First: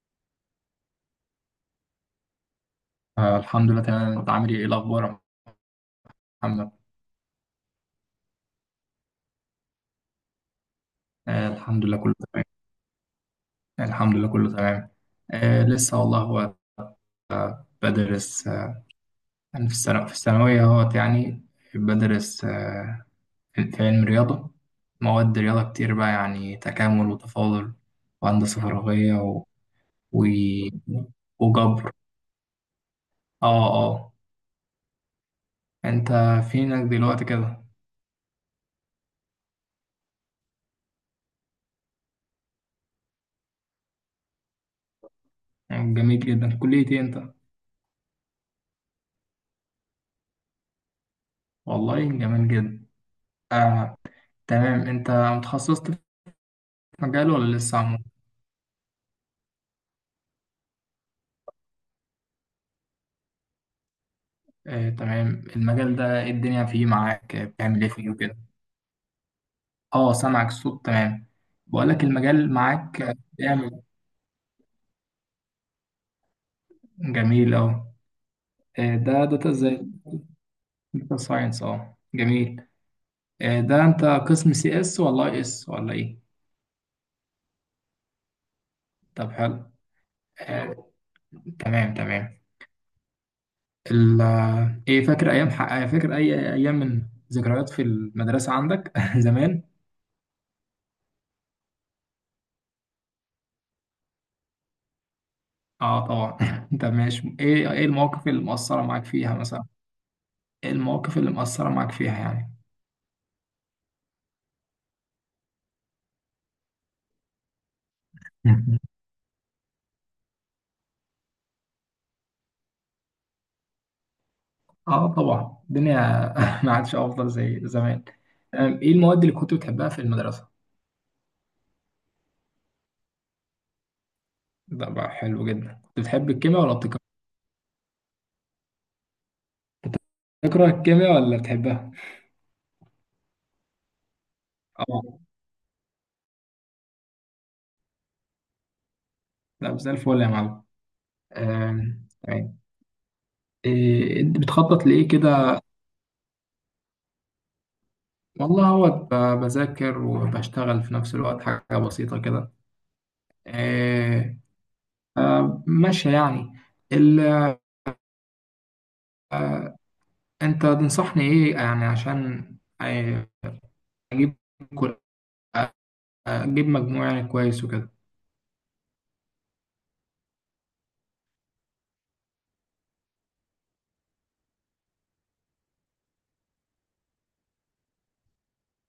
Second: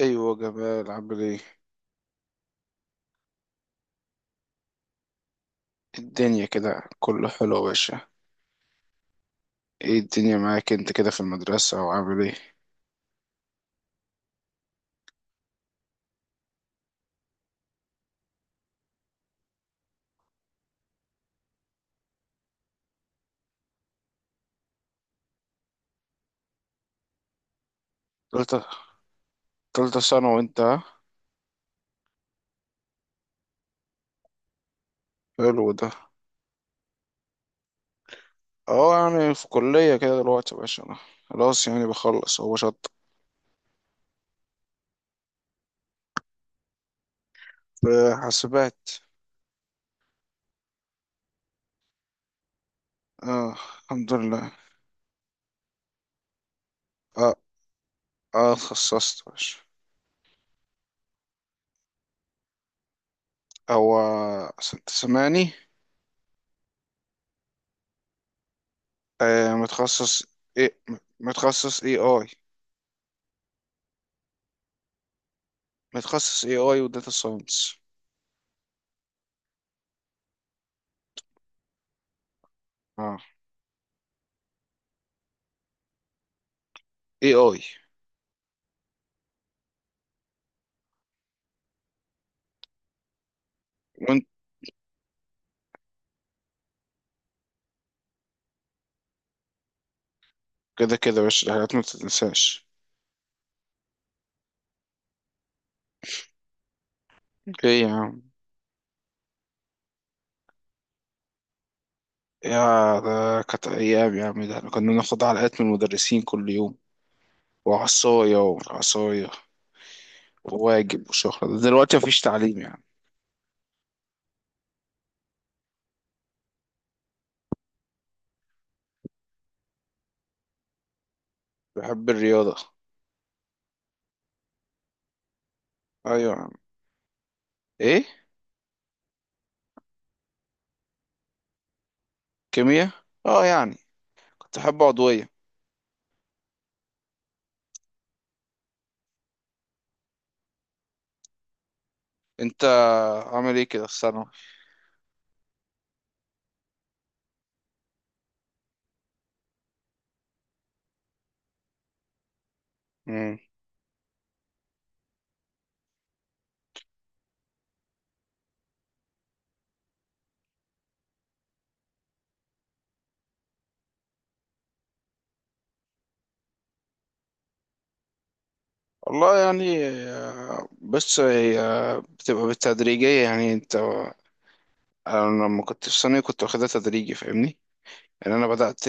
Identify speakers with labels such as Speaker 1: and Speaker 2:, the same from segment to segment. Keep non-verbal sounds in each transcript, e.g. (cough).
Speaker 1: ايوه جمال، عامل ايه
Speaker 2: الحمد لله تمام، انت عامل ايه؟ إيه الاخبار يا
Speaker 1: الدنيا؟
Speaker 2: محمد؟
Speaker 1: كده كله حلو يا باشا. ايه الدنيا معاك انت كده في المدرسة
Speaker 2: الحمد لله كله
Speaker 1: وعامل ايه؟
Speaker 2: تمام. الحمد لله كله تمام. لسه والله، هو بدرس. انا في الثانوية، اهوت يعني. بدرس. في علم رياضة، مواد رياضة كتير بقى يعني، تكامل وتفاضل وهندسة
Speaker 1: تالتة،
Speaker 2: فراغية
Speaker 1: تالتة
Speaker 2: و...
Speaker 1: ثانوي وانت ها؟
Speaker 2: وجبر. اه اه.
Speaker 1: حلو ده.
Speaker 2: انت فينك دلوقتي كده؟
Speaker 1: اه يعني في كلية كده دلوقتي يا باشا. انا خلاص يعني بخلص. هو شط
Speaker 2: جميل جدا، كلية ايه انت؟
Speaker 1: في حاسبات.
Speaker 2: والله جميل جدا.
Speaker 1: اه
Speaker 2: آه
Speaker 1: الحمد لله.
Speaker 2: تمام، انت متخصصت في مجال
Speaker 1: اه
Speaker 2: ولا لسه؟
Speaker 1: اه اتخصصت يا باشا. هو عشان
Speaker 2: تمام،
Speaker 1: تسمعني.
Speaker 2: المجال ده إيه الدنيا فيه معاك؟ بتعمل ايه فيه وكده؟
Speaker 1: آه
Speaker 2: اه،
Speaker 1: متخصص.
Speaker 2: سامعك،
Speaker 1: ايه؟
Speaker 2: الصوت تمام.
Speaker 1: متخصص اي
Speaker 2: بقولك
Speaker 1: اي.
Speaker 2: المجال معاك، بيعمل.
Speaker 1: متخصص اي اي وداتا
Speaker 2: جميل.
Speaker 1: ساينس.
Speaker 2: اه. ده داتا ازاي؟ داتا ساينس، اه جميل.
Speaker 1: اه
Speaker 2: ده انت قسم سي اس ولا اي اس ولا ايه؟
Speaker 1: اي اي.
Speaker 2: طب حلو. آه، تمام تمام. ال آه، ايه فاكر ايام ح- آه، فاكر اي ايام من ذكريات في المدرسة عندك (laughs) زمان؟
Speaker 1: كده كده يا باشا الحاجات ما بتتنساش.
Speaker 2: اه طبعا. (laughs) طب ماشي، ايه
Speaker 1: ايه
Speaker 2: ايه
Speaker 1: يا عم؟
Speaker 2: المواقف اللي مؤثرة معاك فيها مثلا؟ ايه المواقف اللي مؤثرة معاك فيها يعني؟
Speaker 1: يا ده كانت ايام يا عم، ده احنا كنا بناخد علقات من المدرسين كل يوم، وعصاية
Speaker 2: مم.
Speaker 1: وعصاية، وواجب وشهرة. ده دلوقتي مفيش تعليم يعني.
Speaker 2: اه طبعا الدنيا، (laughs) ما عادش افضل زي زمان. ايه المواد اللي كنت بتحبها في المدرسه؟
Speaker 1: بحب الرياضة.
Speaker 2: ده بقى حلو جدا. كنت بتحب
Speaker 1: ايوه يا عم.
Speaker 2: الكيمياء ولا بتكره؟
Speaker 1: ايه؟
Speaker 2: بتكره الكيمياء ولا بتحبها؟
Speaker 1: كيمياء، اه يعني كنت بحب
Speaker 2: اه،
Speaker 1: عضوية.
Speaker 2: لا زي الفل يا معلم. تمام.
Speaker 1: انت عامل ايه كده في
Speaker 2: إيه
Speaker 1: الثانوي؟
Speaker 2: أنت بتخطط لايه كده؟ والله هو بذاكر وبشتغل في نفس الوقت، حاجه بسيطه كده.
Speaker 1: مم.
Speaker 2: إيه، ماشيه يعني. ال- آه، انت تنصحني ايه يعني عشان آه، اجيب، مجموع يعني كويس وكده؟
Speaker 1: والله يعني بس هي بتبقى بالتدريجية يعني. انت، انا لما كنت في ثانوي كنت واخدها تدريجي فاهمني؟ يعني انا بدأت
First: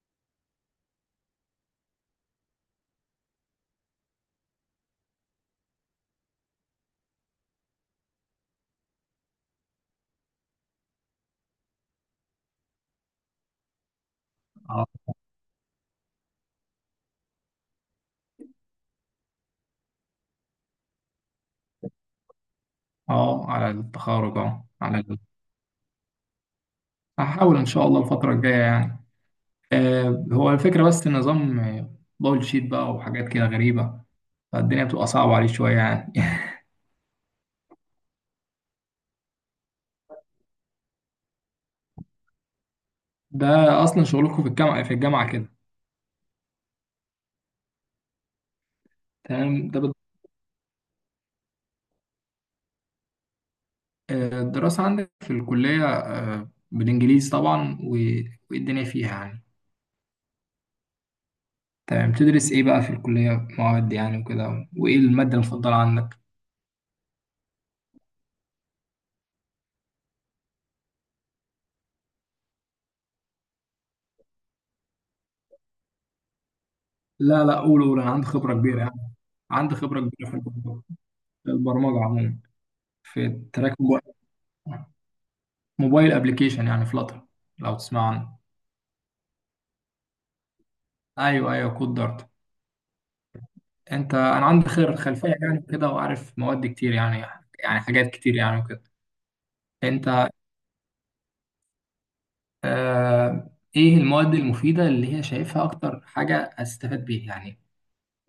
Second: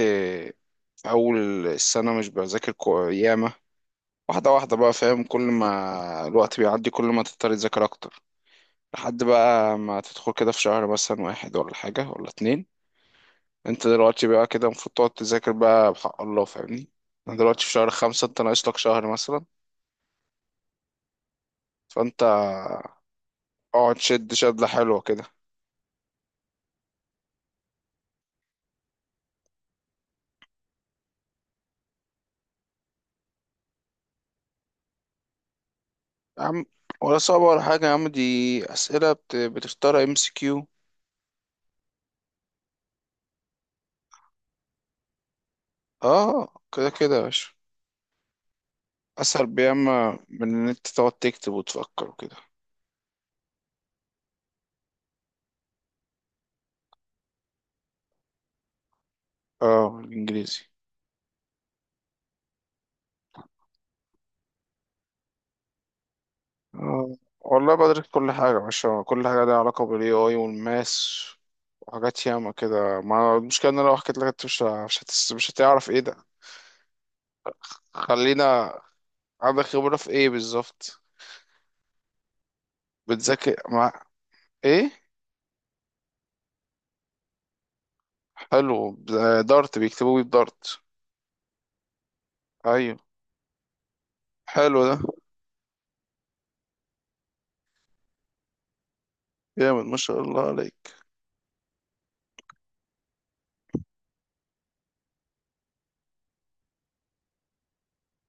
Speaker 1: أول السنة مش بذاكر ياما. واحدة واحدة بقى، فاهم؟ كل ما الوقت بيعدي كل ما تضطر تذاكر أكتر، لحد بقى ما تدخل كده في شهر مثلا واحد ولا حاجة ولا اتنين. أنت دلوقتي بقى كده
Speaker 2: اه
Speaker 1: المفروض تقعد تذاكر بقى بحق الله فاهمني؟ أنا دلوقتي في شهر خمسة، أنت ناقص لك شهر مثلا، فأنت
Speaker 2: اه، على
Speaker 1: اقعد شد
Speaker 2: التخرج،
Speaker 1: شدلة
Speaker 2: اه على
Speaker 1: حلوة كده.
Speaker 2: هحاول ان شاء الله الفتره الجايه يعني. آه، هو الفكره، بس النظام دبل شيت بقى وحاجات كده غريبه، فالدنيا بتبقى صعبه عليه شويه يعني.
Speaker 1: يا
Speaker 2: (laughs)
Speaker 1: عم، ولا صعبة ولا حاجة يا عم، دي أسئلة بتختار ام سي كيو.
Speaker 2: ده اصلا شغلكم في الجامعه، كده.
Speaker 1: اه كده كده يا باشا، أسهل
Speaker 2: تمام.
Speaker 1: بياما من إن أنت تقعد تكتب وتفكر وكده.
Speaker 2: الدراسه عندك في الكليه بالانجليزي طبعا والدنيا فيها يعني.
Speaker 1: اه الانجليزي.
Speaker 2: تمام، تدرس ايه بقى في الكليه، مواد يعني وكده، وايه الماده المفضله عندك؟
Speaker 1: آه. والله بدرس كل حاجة يا باشا، كل حاجة ليها علاقة بال AI والماس وحاجات ياما كده. ما المشكلة ان انا لو حكيت لك انت مش ه- مش هتس... مش هتعرف ايه ده.
Speaker 2: لا لا، قول قول، انا عندي خبره
Speaker 1: خلينا،
Speaker 2: كبيره يعني.
Speaker 1: عندك
Speaker 2: عندي
Speaker 1: خبرة
Speaker 2: خبره
Speaker 1: في ايه
Speaker 2: كبيره في البرمجه،
Speaker 1: بالظبط؟
Speaker 2: في البرمجة عموما. في
Speaker 1: بتذاكر
Speaker 2: تراك موبايل،
Speaker 1: مع ايه؟
Speaker 2: موبايل ابلكيشن يعني فلاتر، لو تسمع عنه.
Speaker 1: حلو. دارت، بيكتبوا بيه بدارت؟
Speaker 2: ايوه ايوه، كود دارت.
Speaker 1: ايوه.
Speaker 2: انا عندي
Speaker 1: حلو ده.
Speaker 2: خير خلفيه يعني كده، وعارف مواد كتير يعني، حاجات كتير يعني وكده.
Speaker 1: جامد ما
Speaker 2: انت
Speaker 1: شاء الله عليك.
Speaker 2: آه ايه المواد المفيده اللي هي شايفها اكتر حاجه استفاد بيها يعني؟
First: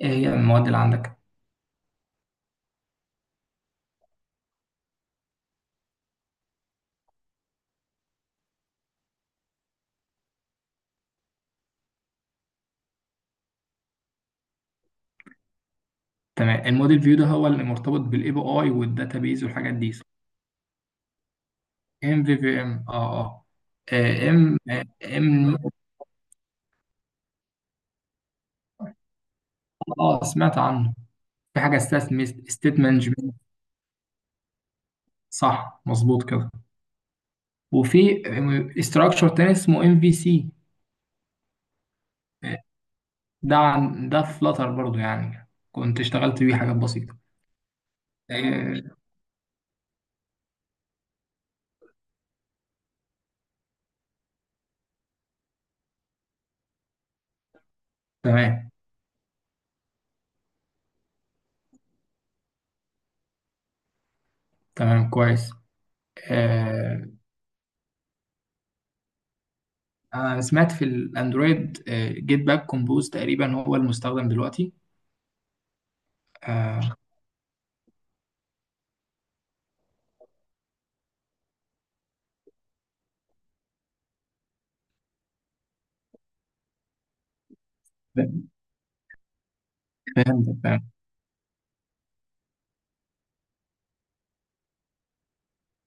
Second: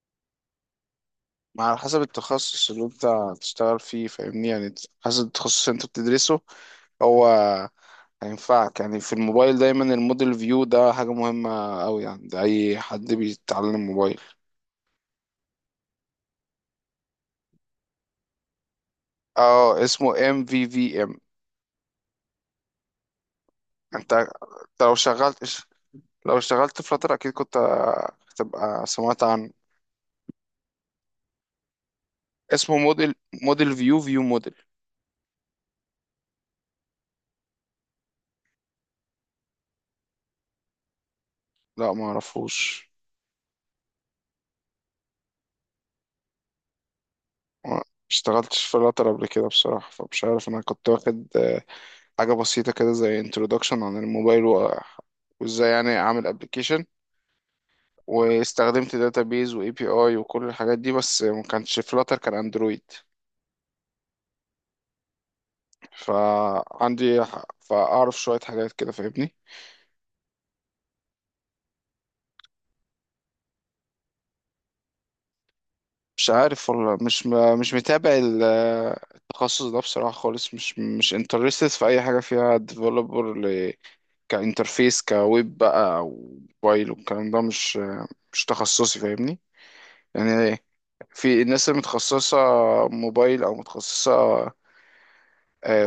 Speaker 2: ايه هي المواد اللي عندك؟
Speaker 1: ما على حسب التخصص اللي انت هتشتغل فيه فاهمني؟ يعني حسب التخصص اللي انت بتدرسه هو هينفعك. يعني في الموبايل دايما الموديل فيو ده حاجة مهمة أوي يعني، ده أي حد بيتعلم موبايل.
Speaker 2: تمام، الموديل فيو ده هو اللي مرتبط بالاي بي اي والداتابيز والحاجات
Speaker 1: اه
Speaker 2: دي.
Speaker 1: اسمه ام في في ام.
Speaker 2: MVVM، اه اه.
Speaker 1: انت
Speaker 2: آه، ام
Speaker 1: أنت لو
Speaker 2: ام
Speaker 1: شغلت، لو اشتغلت فلاتر أكيد كنت هتبقى سمعت عنه.
Speaker 2: اه، سمعت عنه. في حاجه اسمها
Speaker 1: اسمه
Speaker 2: ستيت
Speaker 1: موديل،
Speaker 2: مانجمنت.
Speaker 1: موديل فيو، فيو موديل.
Speaker 2: صح مظبوط كده. وفي استراكشر تاني اسمه MVC.
Speaker 1: لا ما اعرفوش.
Speaker 2: ده عن ده فلاتر برضو يعني، كنت اشتغلت بيه حاجات بسيطه.
Speaker 1: ما اشتغلتش في
Speaker 2: آه،
Speaker 1: فلاتر قبل كده بصراحة، فمش عارف. أنا كنت واخد حاجة بسيطة كده زي introduction عن الموبايل وازاي يعني أعمل application،
Speaker 2: تمام
Speaker 1: واستخدمت داتابيز واي بي اي وكل الحاجات دي، بس ما كانش فلاتر، كان اندرويد.
Speaker 2: تمام كويس. آه،
Speaker 1: فعندي فاعرف شوية حاجات كده فاهمني؟
Speaker 2: انا سمعت في الاندرويد جيت باك كومبوز تقريبا هو المستخدم دلوقتي.
Speaker 1: مش عارف
Speaker 2: آه،
Speaker 1: والله، مش متابع التخصص ده بصراحة خالص. مش مش انترستد في اي حاجة فيها ديفلوبر ل... كانترفيس كويب بقى او موبايل والكلام ده، مش مش تخصصي فاهمني
Speaker 2: فهمت
Speaker 1: يعني. في الناس اللي متخصصة موبايل او متخصصة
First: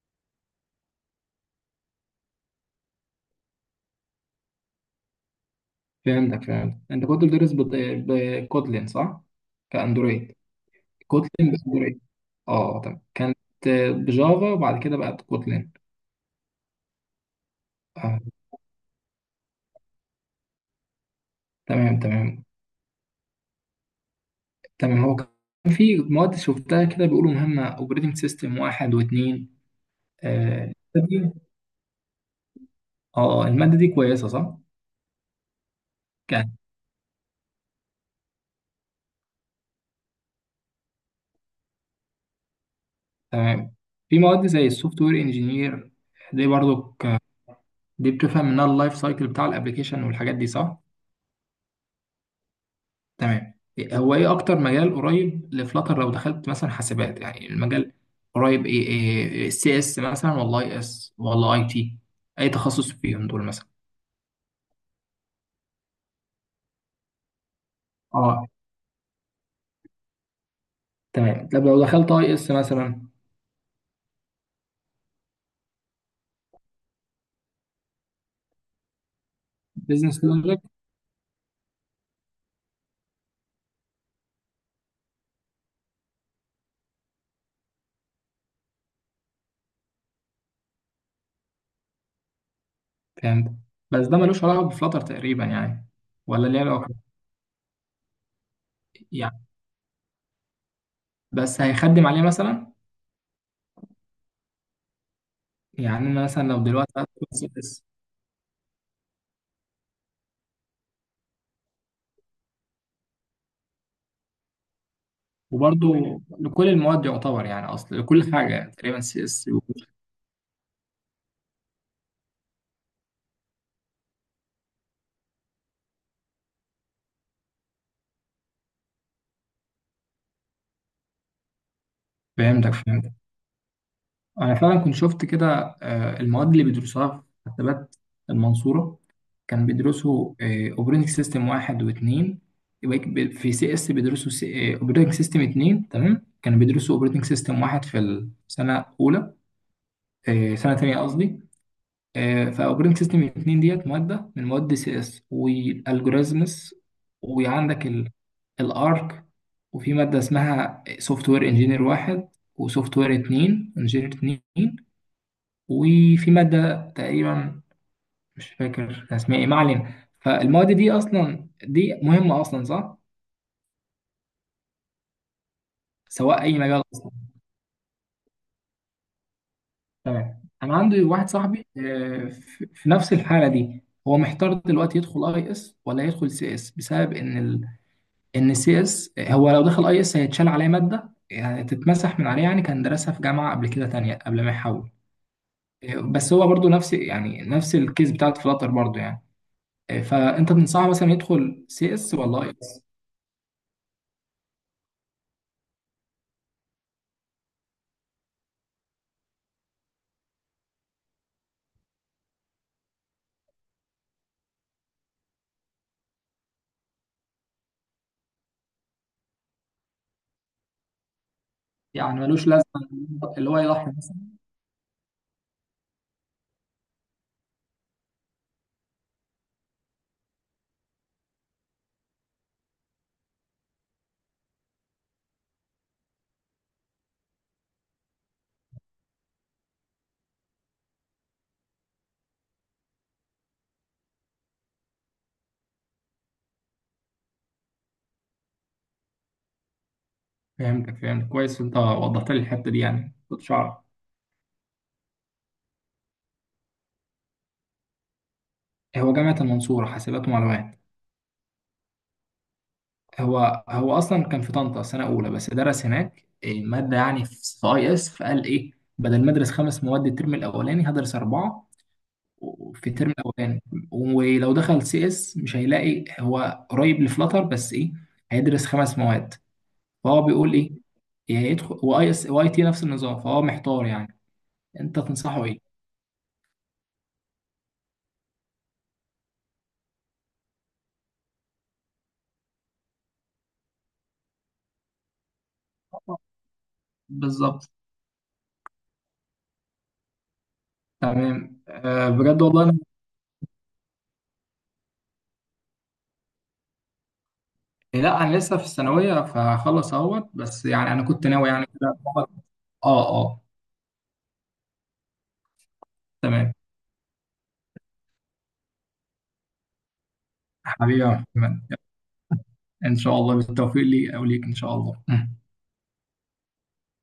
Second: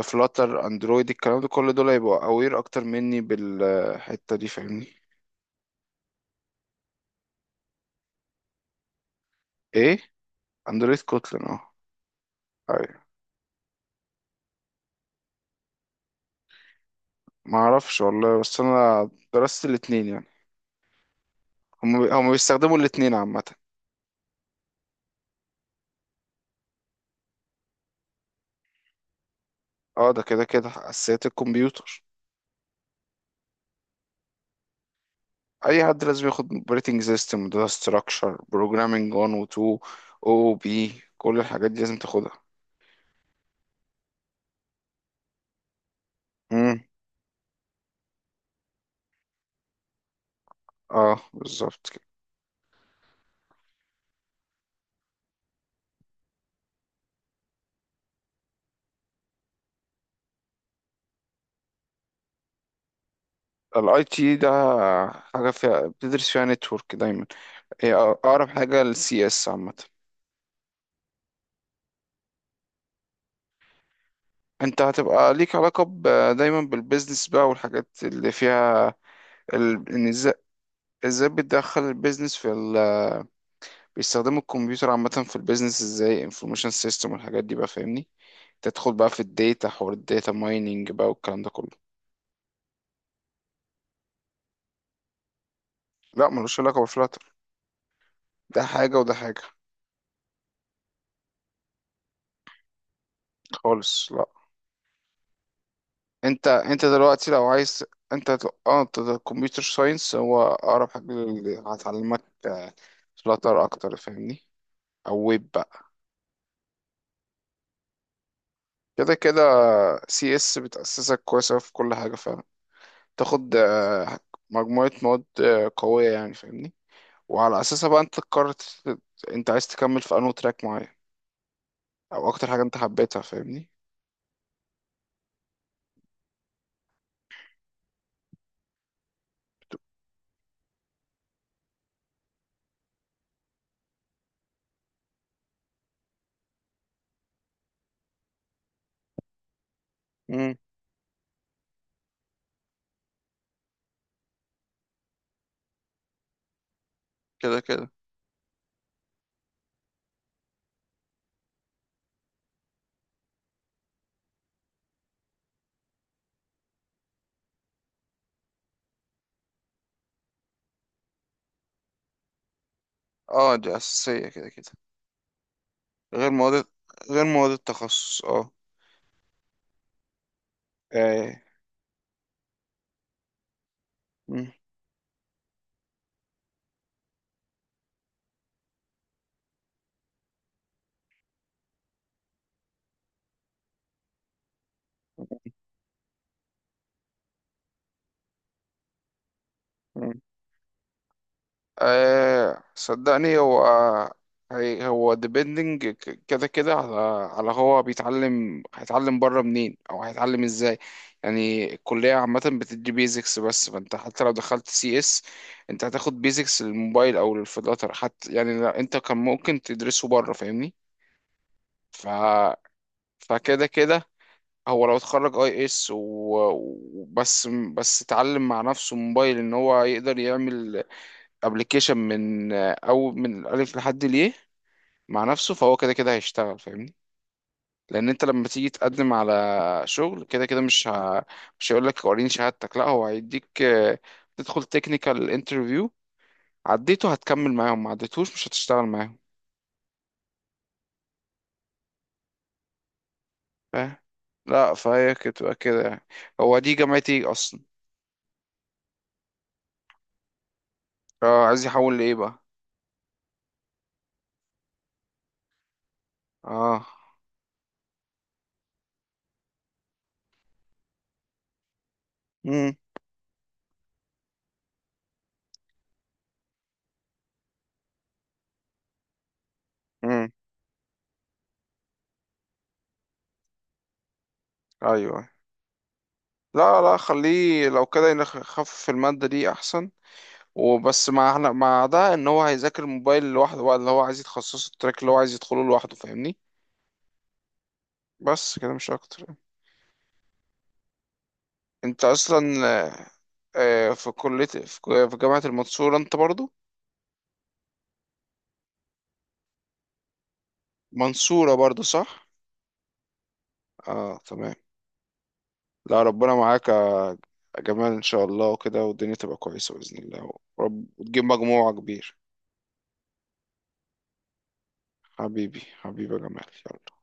Speaker 1: فلاتر اندرويد الكلام ده، كل دول هيبقوا اوير اكتر مني بالحته دي فاهمني؟
Speaker 2: فهمتك فهمتك، انت كنت بتدرس بكوتلين صح؟
Speaker 1: ايه
Speaker 2: كاندرويد،
Speaker 1: اندرويد كوتلين
Speaker 2: كوتلين
Speaker 1: اه.
Speaker 2: باندرويد، اه تمام،
Speaker 1: ايوه.
Speaker 2: كانت بجافا وبعد كده بقت كوتلين.
Speaker 1: ما اعرفش
Speaker 2: آه.
Speaker 1: والله، بس انا درست الاتنين يعني. هم
Speaker 2: تمام
Speaker 1: هم
Speaker 2: تمام
Speaker 1: بيستخدموا الاتنين عامه.
Speaker 2: تمام. هو كان في مواد شفتها كده بيقولوا مهمة، اوبريتنج سيستم واحد واثنين.
Speaker 1: اه ده كده كده
Speaker 2: اه،
Speaker 1: اساسيات الكمبيوتر.
Speaker 2: المادة دي كويسة صح؟
Speaker 1: اي حد لازم ياخد
Speaker 2: كان
Speaker 1: اوبريتنج سيستم، داتا ستراكشر، بروجرامينج 1 و 2، او بي، كل الحاجات دي لازم تاخدها.
Speaker 2: تمام. في مواد زي السوفت وير انجينير، دي برضو
Speaker 1: امم.
Speaker 2: دي بتفهم منها اللايف سايكل بتاع الابلكيشن والحاجات دي صح؟
Speaker 1: اه بالظبط كده.
Speaker 2: تمام. هو ايه اكتر مجال قريب لفلاتر لو دخلت مثلا حاسبات؟ يعني المجال قريب ايه؟ ايه، سي اس مثلا ولا اي اس ولا اي تي؟ اي تخصص فيهم دول مثلا؟
Speaker 1: الاي تي ده حاجه فيها بتدرس فيها نتورك دايما، هي
Speaker 2: اه
Speaker 1: اقرب حاجه للسي اس عامه.
Speaker 2: تمام. طب لو دخلت اي اس مثلا
Speaker 1: انت هتبقى ليك علاقة دايما بالبيزنس بقى والحاجات اللي فيها ال... ان
Speaker 2: بزنس
Speaker 1: ازاي،
Speaker 2: لوجيك؟
Speaker 1: ازاي بتدخل البيزنس في ال... بيستخدموا الكمبيوتر عامة في البيزنس ازاي، انفورميشن سيستم والحاجات دي بقى فاهمني؟ تدخل بقى في الداتا، حوار الداتا مايننج بقى والكلام ده كله.
Speaker 2: فهمت، بس ده ملوش علاقه بفلاتر تقريبا يعني،
Speaker 1: لا
Speaker 2: ولا
Speaker 1: ملوش
Speaker 2: ليه
Speaker 1: علاقة
Speaker 2: علاقه
Speaker 1: بفلاتر، ده حاجة وده
Speaker 2: يعني؟
Speaker 1: حاجة
Speaker 2: بس هيخدم عليه مثلا؟
Speaker 1: خالص، لا.
Speaker 2: يعني انا مثلا
Speaker 1: انت
Speaker 2: لو
Speaker 1: انت
Speaker 2: دلوقتي هدخل
Speaker 1: دلوقتي لو
Speaker 2: سي
Speaker 1: عايز،
Speaker 2: اس.
Speaker 1: اه انت كمبيوتر ساينس هو اقرب حاجة اللي هتعلمك فلاتر اكتر فاهمني. او ويب بقى.
Speaker 2: وبرضه لكل المواد يعتبر يعني، اصل لكل حاجه تقريبا
Speaker 1: كده
Speaker 2: سي
Speaker 1: كده
Speaker 2: اس.
Speaker 1: سي اس بتأسسك كويسة في كل حاجة، فاهم؟ تاخد مجموعة مواد قوية يعني فاهمني؟ وعلى أساسها بقى أنت تقرر أنت عايز تكمل في أنو تراك معين، أو أكتر حاجة
Speaker 2: فهمتك
Speaker 1: أنت
Speaker 2: فهمتك.
Speaker 1: حبيتها فاهمني؟
Speaker 2: أنا فعلا كنت شفت كده، المواد اللي بيدرسوها في حسابات المنصورة، كان بيدرسوا أوبريتنج سيستم واحد واتنين. يبقى في سي اس بيدرسوا أوبريتنج سيستم اتنين. تمام، كانوا بيدرسوا أوبريتنج سيستم واحد في السنة الأولى،
Speaker 1: امم.
Speaker 2: سنة تانية قصدي. فأوبريتنج سيستم اتنين ديت مادة من مواد سي اس، والألجوريزمز،
Speaker 1: كده كده.
Speaker 2: وعندك الارك، وفي مادة اسمها سوفت وير انجينير واحد وسوفت وير اتنين انجينير اتنين، وفي مادة تقريبا مش فاكر كان اسمها ايه، ما علينا. فالمواد دي اصلا دي مهمة اصلا صح،
Speaker 1: اه دي اساسيه كده كده. غير
Speaker 2: سواء اي
Speaker 1: مواد،
Speaker 2: مجال اصلا.
Speaker 1: غير مواد التخصص اه.
Speaker 2: تمام. انا عندي واحد
Speaker 1: آه.
Speaker 2: صاحبي في نفس الحالة دي، هو
Speaker 1: مم.
Speaker 2: محتار دلوقتي يدخل اي اس ولا يدخل سي اس بسبب ان ان سي اس، هو لو دخل اي اس هيتشال عليه مادة يعني تتمسح من عليه يعني، كان درسها في جامعة قبل كده تانية قبل ما يحول. بس هو برضو نفس يعني نفس الكيس بتاعت فلاتر برضو يعني.
Speaker 1: مم.
Speaker 2: فانت تنصحه مثلا يدخل سي اس ولا اي
Speaker 1: آه
Speaker 2: اس؟
Speaker 1: صدقني هو، هو ديبندنج كده كده على، على هو بيتعلم، هيتعلم بره منين او هيتعلم ازاي. يعني الكلية عامة بتدي بيزكس بس، فانت حتى لو دخلت سي اس انت هتاخد بيزكس للموبايل او للفلاتر حتى يعني. لا انت كان ممكن تدرسه بره فاهمني؟ ف
Speaker 2: يعني ملوش لازمة اللي هو
Speaker 1: فكده
Speaker 2: يضحي
Speaker 1: كده.
Speaker 2: مثلا؟
Speaker 1: هو لو اتخرج اي اس وبس، بس اتعلم مع نفسه موبايل ان هو يقدر يعمل ابلكيشن من او من الالف لحد ليه مع نفسه، فهو كده كده هيشتغل فاهمني؟ لان انت لما تيجي تقدم على شغل كده كده مش هيقول لك وريني شهادتك، لا هو هيديك تدخل تكنيكال انترفيو، عديته هتكمل معاهم، ما عديتوش مش هتشتغل معاهم.
Speaker 2: فهمتك فهمتك كويس، انت وضحت لي الحتة دي يعني كنتش اعرف.
Speaker 1: فاهم؟ لا فهي كده تبقى كده يعني. هو دي جامعتي ايه اصلا؟
Speaker 2: هو جامعة المنصورة حاسبات ومعلومات.
Speaker 1: اه عايز يحول لايه بقى؟
Speaker 2: هو هو اصلا كان في طنطا سنة اولى بس درس هناك
Speaker 1: اه.
Speaker 2: مادة يعني في اي اس، فقال ايه بدل ما ادرس 5 مواد الترم الاولاني هدرس اربعة،
Speaker 1: امم.
Speaker 2: في الترم الاولاني. ولو دخل سي اس مش هيلاقي هو قريب لفلاتر، بس ايه هيدرس 5 مواد. فهو
Speaker 1: امم.
Speaker 2: بيقول ايه، يا يدخل واي اس واي تي نفس النظام، فهو محتار يعني. انت
Speaker 1: ايوه.
Speaker 2: تنصحه ايه؟
Speaker 1: لا لا خليه لو كده يخفف المادة دي احسن، وبس مع احنا مع ده ان هو هيذاكر الموبايل لوحده بقى، اللي هو عايز يتخصصه، التراك اللي هو عايز يدخله لوحده فاهمني.
Speaker 2: بالظبط.
Speaker 1: بس كده مش اكتر يعني.
Speaker 2: تمام.
Speaker 1: انت اصلا
Speaker 2: بجد والله أنا...
Speaker 1: في كلية في جامعة المنصورة انت برضو،
Speaker 2: لا انا لسه في الثانويه، فهخلص اهوت بس يعني، انا كنت ناوي
Speaker 1: منصورة
Speaker 2: يعني
Speaker 1: برضو
Speaker 2: كده.
Speaker 1: صح؟
Speaker 2: اه اه،
Speaker 1: اه تمام. لا ربنا
Speaker 2: تمام.
Speaker 1: معاك يا جمال ان شاء الله وكده، والدنيا تبقى كويسة بإذن الله ورب،
Speaker 2: حبيبي
Speaker 1: وتجيب
Speaker 2: يا
Speaker 1: مجموعة
Speaker 2: محمد،
Speaker 1: كبير.
Speaker 2: ان شاء الله بالتوفيق لي او ليك ان شاء الله.
Speaker 1: حبيبي حبيبي يا جمال. يلا.